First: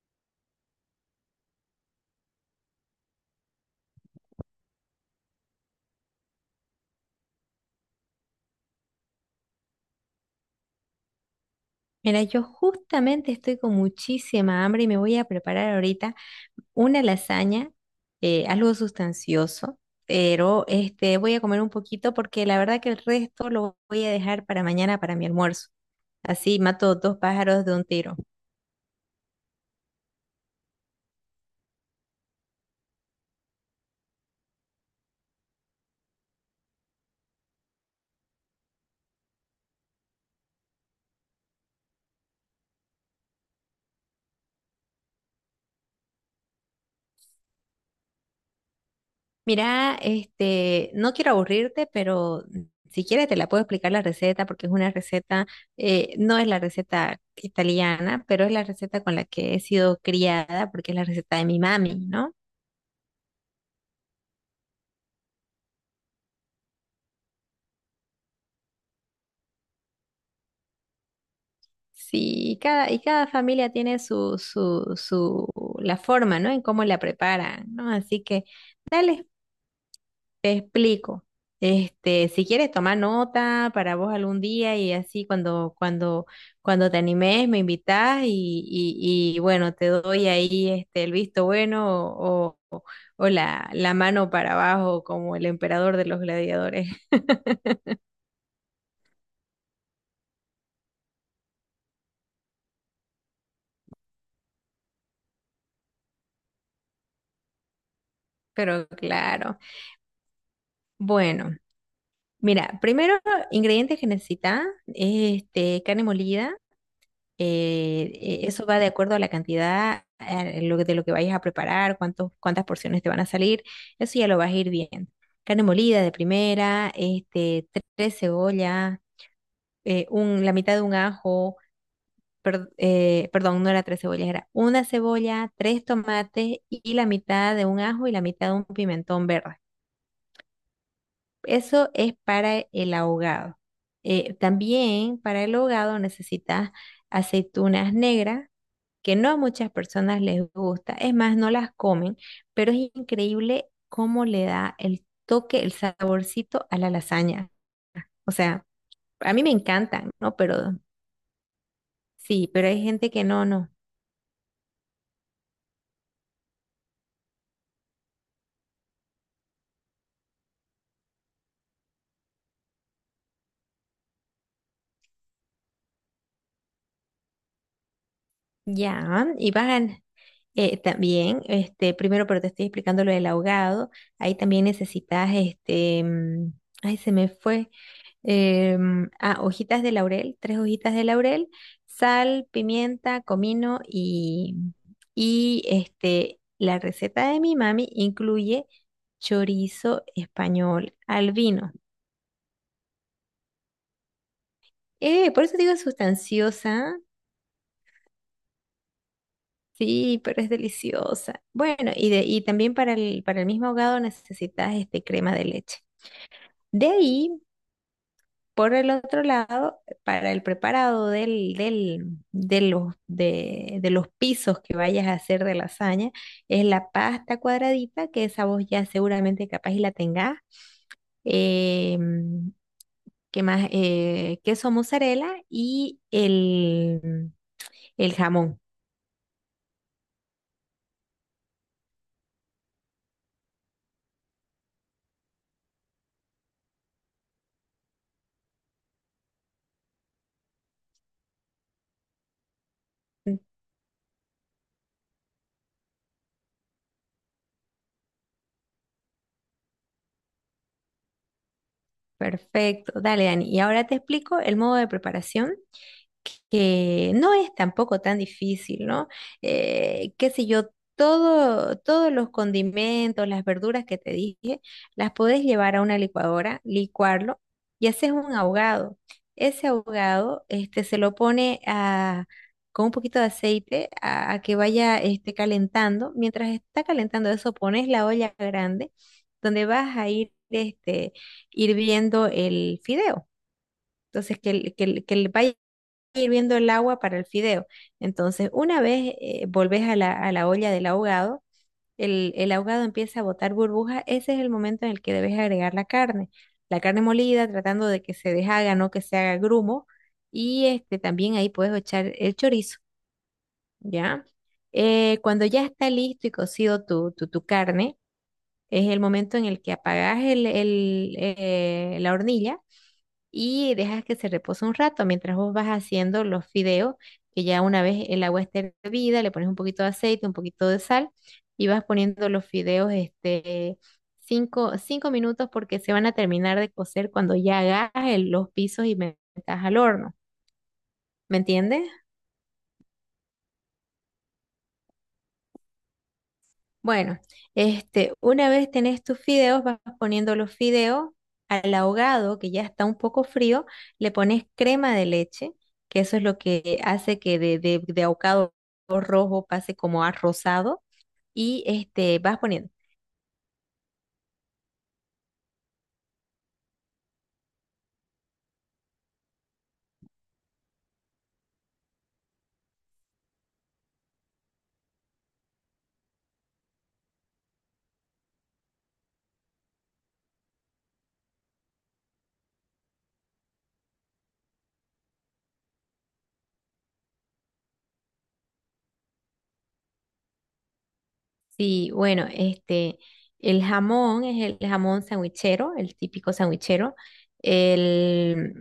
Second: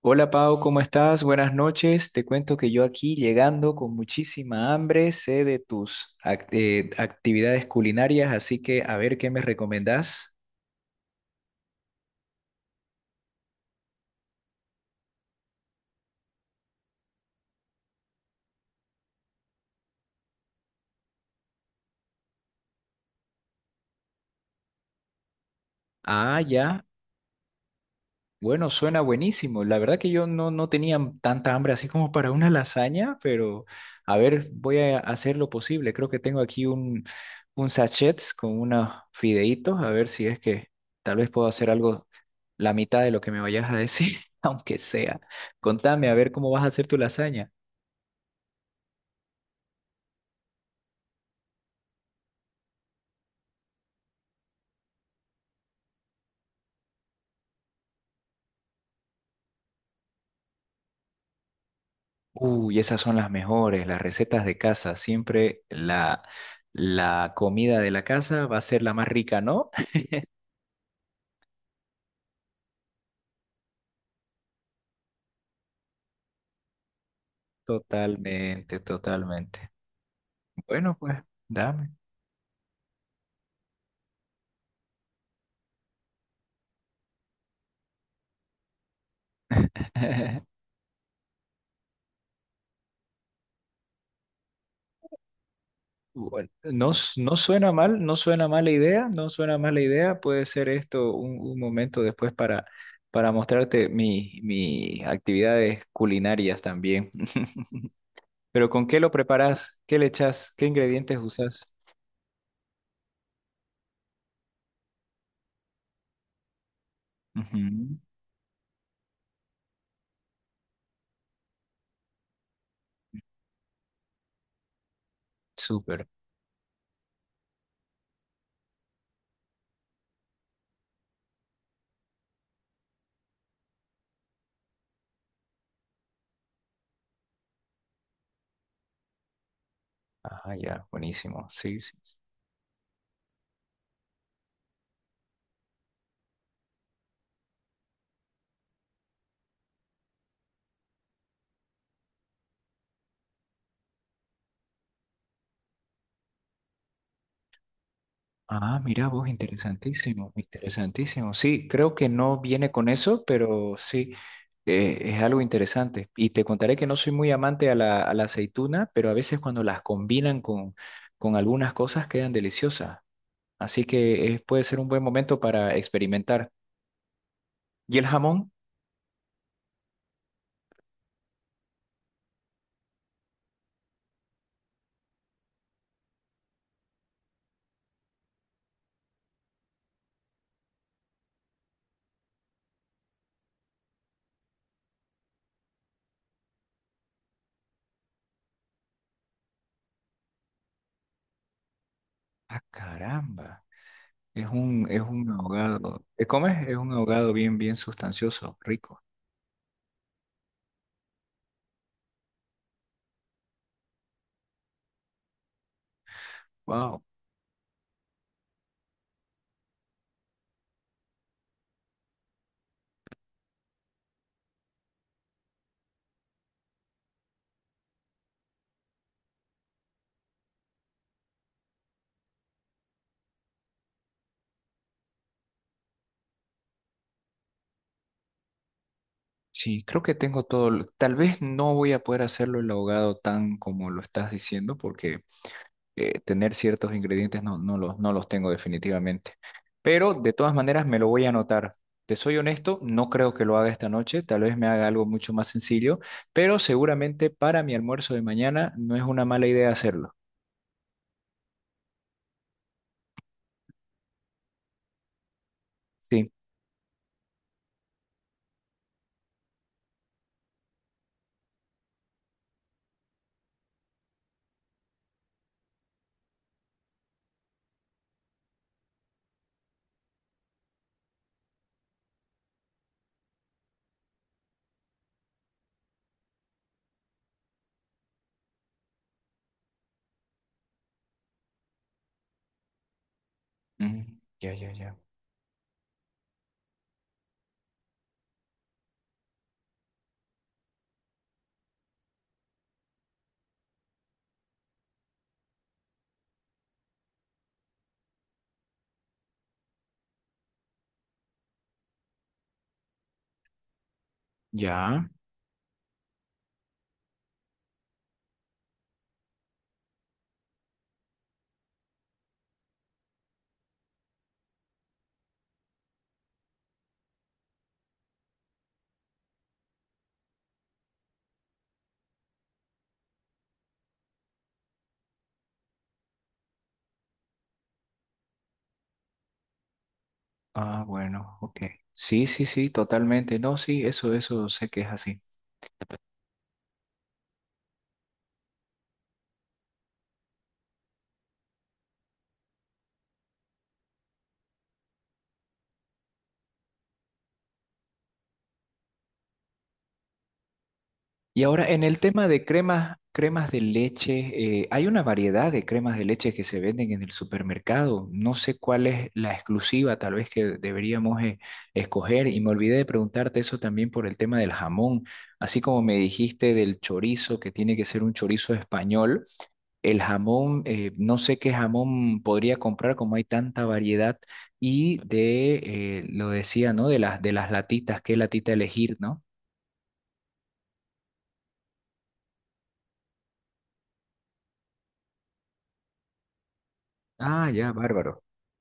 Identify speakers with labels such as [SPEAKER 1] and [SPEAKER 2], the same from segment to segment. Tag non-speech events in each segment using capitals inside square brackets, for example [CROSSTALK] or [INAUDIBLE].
[SPEAKER 1] Hola Pau, ¿cómo estás? Buenas noches. Te cuento que yo aquí llegando con muchísima hambre, sé de tus actividades culinarias, así que a ver qué me recomendás.
[SPEAKER 2] Mira, yo justamente estoy con muchísima hambre y me voy a preparar ahorita una lasaña, algo sustancioso, pero voy a comer un poquito porque la verdad que el resto lo voy a dejar para mañana para mi almuerzo.
[SPEAKER 1] Ah,
[SPEAKER 2] Así
[SPEAKER 1] ya.
[SPEAKER 2] mato dos pájaros de un tiro.
[SPEAKER 1] Bueno, suena buenísimo. La verdad que yo no tenía tanta hambre así como para una lasaña, pero a ver, voy a hacer lo posible. Creo que tengo aquí un sachet con unos fideitos, a ver si es que tal vez puedo hacer algo, la mitad de lo que me vayas a decir, [LAUGHS] aunque sea. Contame, a ver cómo vas a hacer tu lasaña.
[SPEAKER 2] Mira, no quiero aburrirte, pero si quieres te la puedo explicar la receta porque es una receta, no es la receta italiana, pero es la receta con la que he sido criada porque es la receta de mi mami, ¿no?
[SPEAKER 1] Uy, esas son las mejores, las recetas de casa. Siempre la comida de la casa va a ser la más rica, ¿no? [LAUGHS]
[SPEAKER 2] Sí, y cada familia tiene su la forma, ¿no? ¿En cómo la preparan, ¿no? Así que,
[SPEAKER 1] Totalmente,
[SPEAKER 2] dale,
[SPEAKER 1] totalmente.
[SPEAKER 2] te
[SPEAKER 1] Bueno, pues,
[SPEAKER 2] explico.
[SPEAKER 1] dame.
[SPEAKER 2] Si quieres tomar nota para vos algún día y así cuando te animes, me invitás y bueno, te doy
[SPEAKER 1] [LAUGHS]
[SPEAKER 2] ahí el visto bueno o, o la mano para abajo como el emperador de los
[SPEAKER 1] Bueno,
[SPEAKER 2] gladiadores.
[SPEAKER 1] no,
[SPEAKER 2] [LAUGHS]
[SPEAKER 1] no suena mal, no suena mala idea, no suena mala idea. Puede ser esto un momento después para mostrarte mis actividades culinarias también. [LAUGHS] Pero ¿con
[SPEAKER 2] Pero
[SPEAKER 1] qué lo
[SPEAKER 2] claro,
[SPEAKER 1] preparas? ¿Qué le echas? ¿Qué ingredientes
[SPEAKER 2] bueno.
[SPEAKER 1] usas?
[SPEAKER 2] Mira, primero, ingredientes que necesitas, carne molida,
[SPEAKER 1] Ujú.
[SPEAKER 2] eso va de acuerdo a la cantidad, lo que- de lo que vayas a preparar, cuántas porciones te van a salir, eso ya lo vas a ir viendo. Carne molida
[SPEAKER 1] Súper.
[SPEAKER 2] de primera, tres cebollas, la mitad de un ajo, perdón, no era tres cebollas, era una cebolla, tres tomates y la mitad de un ajo y la mitad de un pimentón verde.
[SPEAKER 1] Ah, ya, buenísimo. Sí,
[SPEAKER 2] Eso
[SPEAKER 1] sí.
[SPEAKER 2] es para el ahogado. También para el ahogado necesitas aceitunas negras, que no a muchas personas les gusta, es más, no las comen, pero es increíble cómo le da el toque, el saborcito a la lasaña. O sea,
[SPEAKER 1] Ah, mira vos,
[SPEAKER 2] a mí me encantan,
[SPEAKER 1] interesantísimo,
[SPEAKER 2] ¿no? Pero
[SPEAKER 1] interesantísimo. Sí, creo que no
[SPEAKER 2] sí, pero
[SPEAKER 1] viene
[SPEAKER 2] hay
[SPEAKER 1] con
[SPEAKER 2] gente
[SPEAKER 1] eso,
[SPEAKER 2] que no, no.
[SPEAKER 1] pero sí, es algo interesante. Y te contaré que no soy muy amante a a la aceituna, pero a veces cuando las combinan con algunas cosas quedan deliciosas. Así que puede ser un buen momento para experimentar. ¿Y el jamón?
[SPEAKER 2] Ya, y bajan. También, primero, pero te estoy explicando lo del ahogado. Ahí también necesitas, ay, se me fue. Hojitas de laurel, tres hojitas de laurel, sal, pimienta, comino y la receta de mi mami incluye chorizo español al vino.
[SPEAKER 1] Ah, caramba, es es un
[SPEAKER 2] Por eso digo es
[SPEAKER 1] ahogado. ¿Eh, cómo es? Es un
[SPEAKER 2] sustanciosa,
[SPEAKER 1] ahogado bien, bien sustancioso, rico.
[SPEAKER 2] sí, pero es deliciosa. Bueno, y también para el mismo ahogado necesitas crema de leche. De
[SPEAKER 1] Wow.
[SPEAKER 2] ahí por el otro lado, para el preparado de los pisos que vayas a hacer de lasaña, es la pasta cuadradita, que esa vos ya seguramente capaz y la tengas. Eh, ¿Qué más? Queso mozzarella y el jamón.
[SPEAKER 1] Sí, creo que tengo todo. Tal vez no voy a poder hacerlo el ahogado tan como lo estás diciendo, porque tener ciertos ingredientes no los, no los tengo definitivamente. Pero de todas maneras me lo voy a anotar. Te soy honesto, no creo que lo haga esta noche. Tal vez me haga algo mucho más sencillo, pero seguramente para mi almuerzo de mañana no es una mala idea hacerlo.
[SPEAKER 2] Perfecto, dale, Dani. Y ahora te explico el modo de preparación,
[SPEAKER 1] Sí.
[SPEAKER 2] que no es tampoco tan difícil, ¿no? Qué sé yo, todo, todos los condimentos, las verduras que te dije, las podés llevar a una licuadora, licuarlo y haces un ahogado. Ese ahogado, se lo pone a, con un poquito de aceite a que vaya, calentando. Mientras está calentando eso, pones la olla grande donde vas a ir, hirviendo el fideo.
[SPEAKER 1] Mm,
[SPEAKER 2] Entonces,
[SPEAKER 1] ya, ya, ya.
[SPEAKER 2] vaya hirviendo el agua para el fideo. Entonces, una vez volvés a la olla del ahogado, el ahogado empieza a botar burbujas. Ese es el momento en el que debes agregar la carne. La carne molida, tratando de que se deshaga, no que se haga grumo. Y también ahí puedes echar el chorizo, ¿ya?
[SPEAKER 1] Ya.
[SPEAKER 2] Cuando ya está listo y cocido tu carne, es el momento en el que apagás la hornilla y dejas que se repose un rato mientras vos vas haciendo los fideos, que ya una vez el agua esté hervida, le pones un poquito de aceite, un poquito de sal y vas poniendo los fideos cinco minutos porque se van a terminar de cocer cuando ya hagas los pisos y metas al horno.
[SPEAKER 1] Ah, bueno,
[SPEAKER 2] ¿Me
[SPEAKER 1] ok.
[SPEAKER 2] entiendes?
[SPEAKER 1] Sí, sí, sí, totalmente. No, sí, eso sé que es así.
[SPEAKER 2] Bueno, una vez tenés tus fideos, vas poniendo los fideos al ahogado, que ya está un poco frío, le pones crema de leche, que eso es lo que hace que de ahogado rojo pase como a rosado,
[SPEAKER 1] Y
[SPEAKER 2] y
[SPEAKER 1] ahora en el tema
[SPEAKER 2] vas
[SPEAKER 1] de
[SPEAKER 2] poniendo.
[SPEAKER 1] cremas, cremas de leche, hay una variedad de cremas de leche que se venden en el supermercado. No sé cuál es la exclusiva, tal vez que deberíamos escoger. Y me olvidé de preguntarte eso también por el tema del jamón. Así como me dijiste del chorizo, que tiene que ser un chorizo español, el jamón, no sé qué jamón podría comprar como hay tanta variedad. Y de, lo decía, ¿no? De de las latitas, qué latita elegir, ¿no?
[SPEAKER 2] Sí, bueno, el jamón es el jamón sandwichero, el típico sandwichero.
[SPEAKER 1] Ah, ya, bárbaro.
[SPEAKER 2] El,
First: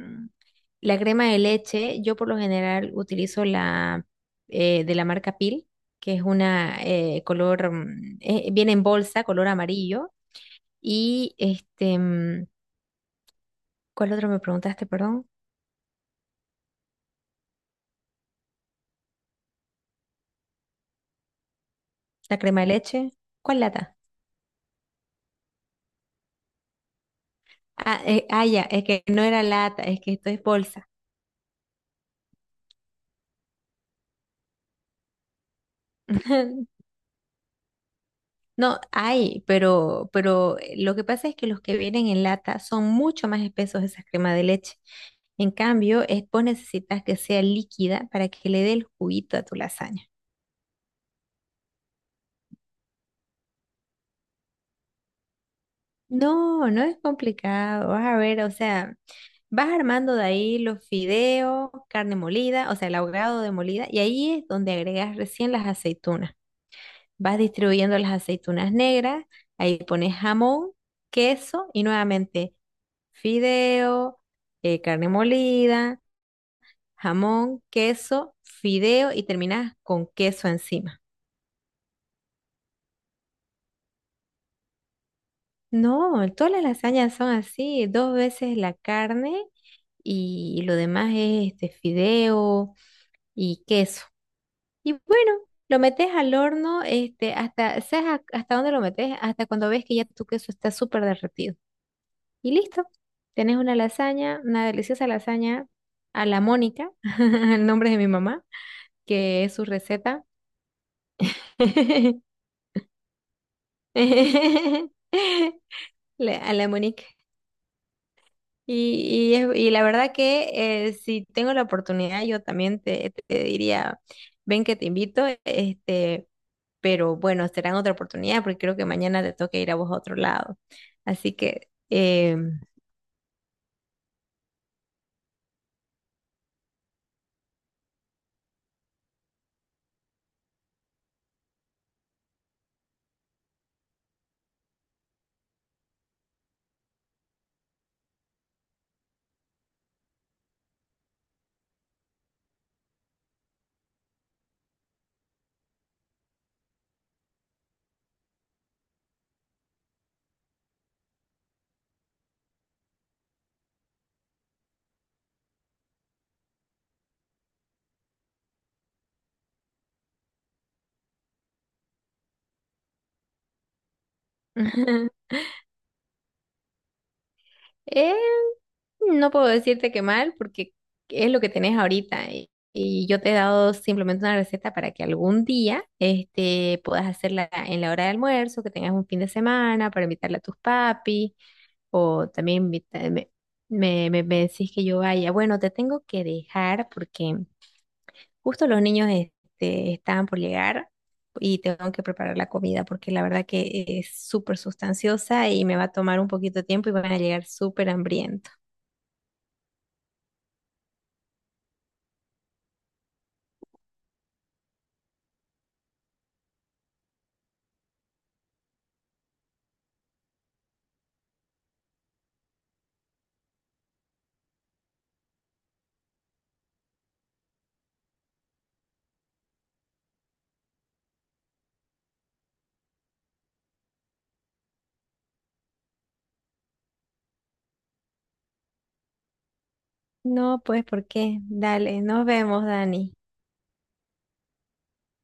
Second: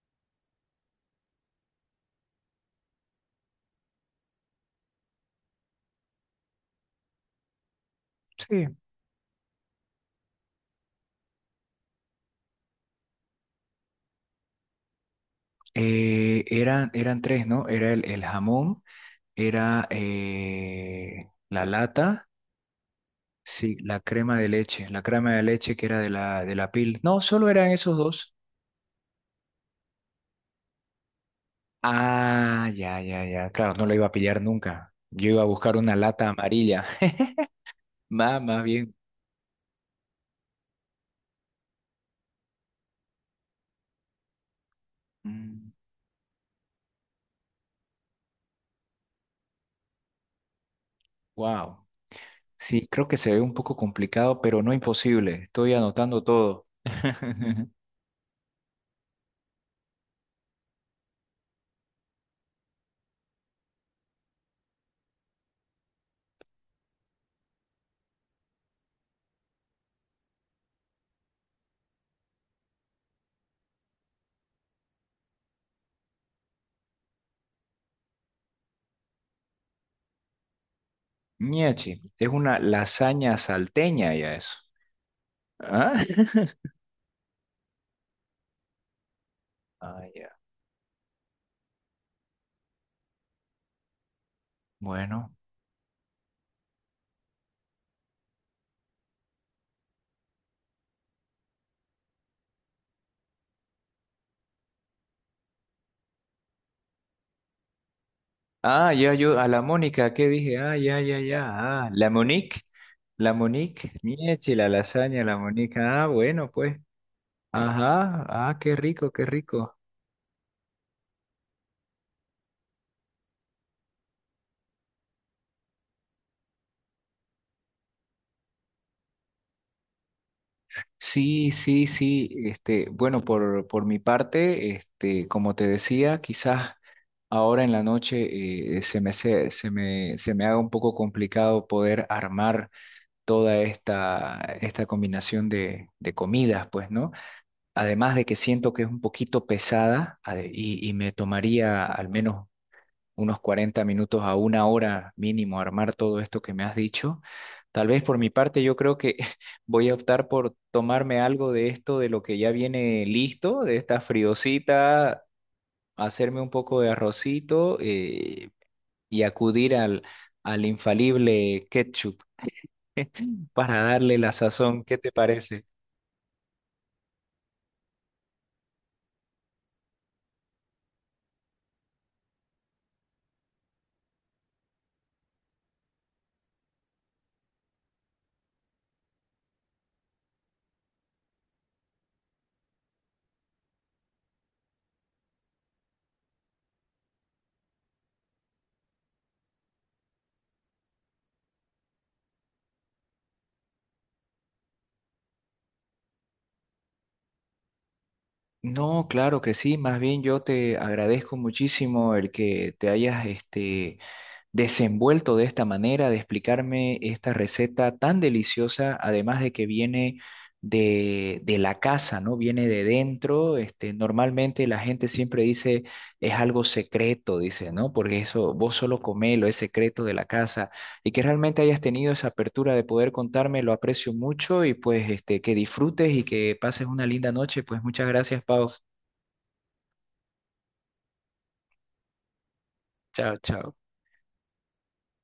[SPEAKER 2] la crema de leche, yo por lo general utilizo la de la marca Pil, que es una color, viene
[SPEAKER 1] Sí.
[SPEAKER 2] en bolsa, color amarillo. Y ¿cuál otro me preguntaste, perdón?
[SPEAKER 1] Eran, eran tres, ¿no? Era el jamón, era la lata,
[SPEAKER 2] La crema de leche, ¿cuál
[SPEAKER 1] sí,
[SPEAKER 2] lata?
[SPEAKER 1] la crema de leche, la crema de leche que era de de la pil. No, solo eran esos
[SPEAKER 2] Ah,
[SPEAKER 1] dos.
[SPEAKER 2] ya, es que no era lata, es que esto es bolsa.
[SPEAKER 1] Ah, ya, ya, ya. Claro, no lo iba a pillar nunca. Yo iba a buscar una lata
[SPEAKER 2] [LAUGHS]
[SPEAKER 1] amarilla. [LAUGHS] Más, más
[SPEAKER 2] No,
[SPEAKER 1] bien.
[SPEAKER 2] hay, pero lo que pasa es que los que vienen en lata son mucho más espesos esas cremas de leche. En cambio, es, vos necesitas que sea líquida para que le dé el juguito a tu lasaña.
[SPEAKER 1] Wow. Sí, creo que se ve un poco complicado, pero no imposible. Estoy anotando todo.
[SPEAKER 2] No, no es
[SPEAKER 1] [LAUGHS]
[SPEAKER 2] complicado. Vas a ver, o sea, vas armando de ahí los fideos, carne molida, o sea, el ahogado de molida, y ahí es donde agregas recién las aceitunas. Vas distribuyendo las aceitunas negras, ahí pones jamón, queso y nuevamente fideo, carne molida, jamón, queso, fideo y terminas con queso encima.
[SPEAKER 1] Ñachi, es una lasaña salteña ya eso. ¿Ah?
[SPEAKER 2] No,
[SPEAKER 1] [LAUGHS]
[SPEAKER 2] todas las lasañas son así, dos veces la carne
[SPEAKER 1] Ah, ya.
[SPEAKER 2] y lo demás es este fideo y queso. Y bueno,
[SPEAKER 1] Bueno.
[SPEAKER 2] lo metes al horno, hasta, ¿sabes hasta dónde lo metes? Hasta cuando ves que ya tu queso está súper derretido. Y listo. Tenés una lasaña, una deliciosa lasaña a la Mónica, [LAUGHS] el nombre de mi mamá,
[SPEAKER 1] Ah, ya yo,
[SPEAKER 2] que
[SPEAKER 1] a
[SPEAKER 2] es
[SPEAKER 1] la
[SPEAKER 2] su
[SPEAKER 1] Mónica,
[SPEAKER 2] receta.
[SPEAKER 1] ¿qué dije? Ah, ya, ya, ya. Ah,
[SPEAKER 2] [LAUGHS]
[SPEAKER 1] La Monique, Miechi, la lasaña, la Monique. Ah, bueno,
[SPEAKER 2] A la
[SPEAKER 1] pues.
[SPEAKER 2] Mónica.
[SPEAKER 1] Ajá, ah, qué rico, qué
[SPEAKER 2] Y, y
[SPEAKER 1] rico.
[SPEAKER 2] la verdad que si tengo la oportunidad, yo también te diría, ven que te invito, pero bueno, será otra oportunidad porque creo que mañana te toca ir a vos a otro lado. Así
[SPEAKER 1] Sí,
[SPEAKER 2] que...
[SPEAKER 1] sí, sí. Este, bueno, por mi parte, este, como te decía, quizás ahora en la noche se me haga un poco complicado poder armar toda esta, esta combinación de comidas, pues, ¿no? Además de que siento que es un poquito pesada y me tomaría al menos unos 40 minutos a 1 hora mínimo armar todo esto que me has dicho. Tal vez por mi parte yo creo que [LAUGHS] voy a optar por tomarme algo de esto, de lo que ya viene listo, de esta friosita, hacerme un poco de arrocito y acudir al, al infalible ketchup [LAUGHS] para darle la sazón. ¿Qué te
[SPEAKER 2] [LAUGHS]
[SPEAKER 1] parece?
[SPEAKER 2] Eh, no puedo decirte que mal, porque es lo que tenés ahorita. Y yo te he dado simplemente una receta para que algún día puedas hacerla en la hora de almuerzo, que tengas un fin de semana para invitarla a tus papi, o también me decís que yo vaya. Bueno, te tengo que dejar porque justo los niños estaban por llegar y tengo que preparar la comida porque la verdad que es súper sustanciosa y me va a tomar un poquito de tiempo y van a llegar súper hambrientos.
[SPEAKER 1] No, claro que sí, más bien yo te agradezco muchísimo el que te hayas este, desenvuelto de esta manera, de explicarme esta receta tan deliciosa, además de que viene de la casa, ¿no? Viene de dentro, este, normalmente la gente siempre dice es algo secreto, dice, ¿no? Porque eso vos solo comelo, es secreto de la casa, y que realmente hayas tenido esa apertura de poder contarme, lo aprecio mucho y pues este, que disfrutes y que pases una linda noche, pues muchas gracias, Pau.
[SPEAKER 2] No, pues, ¿por qué? Dale, nos vemos, Dani.
[SPEAKER 1] Chao, chao.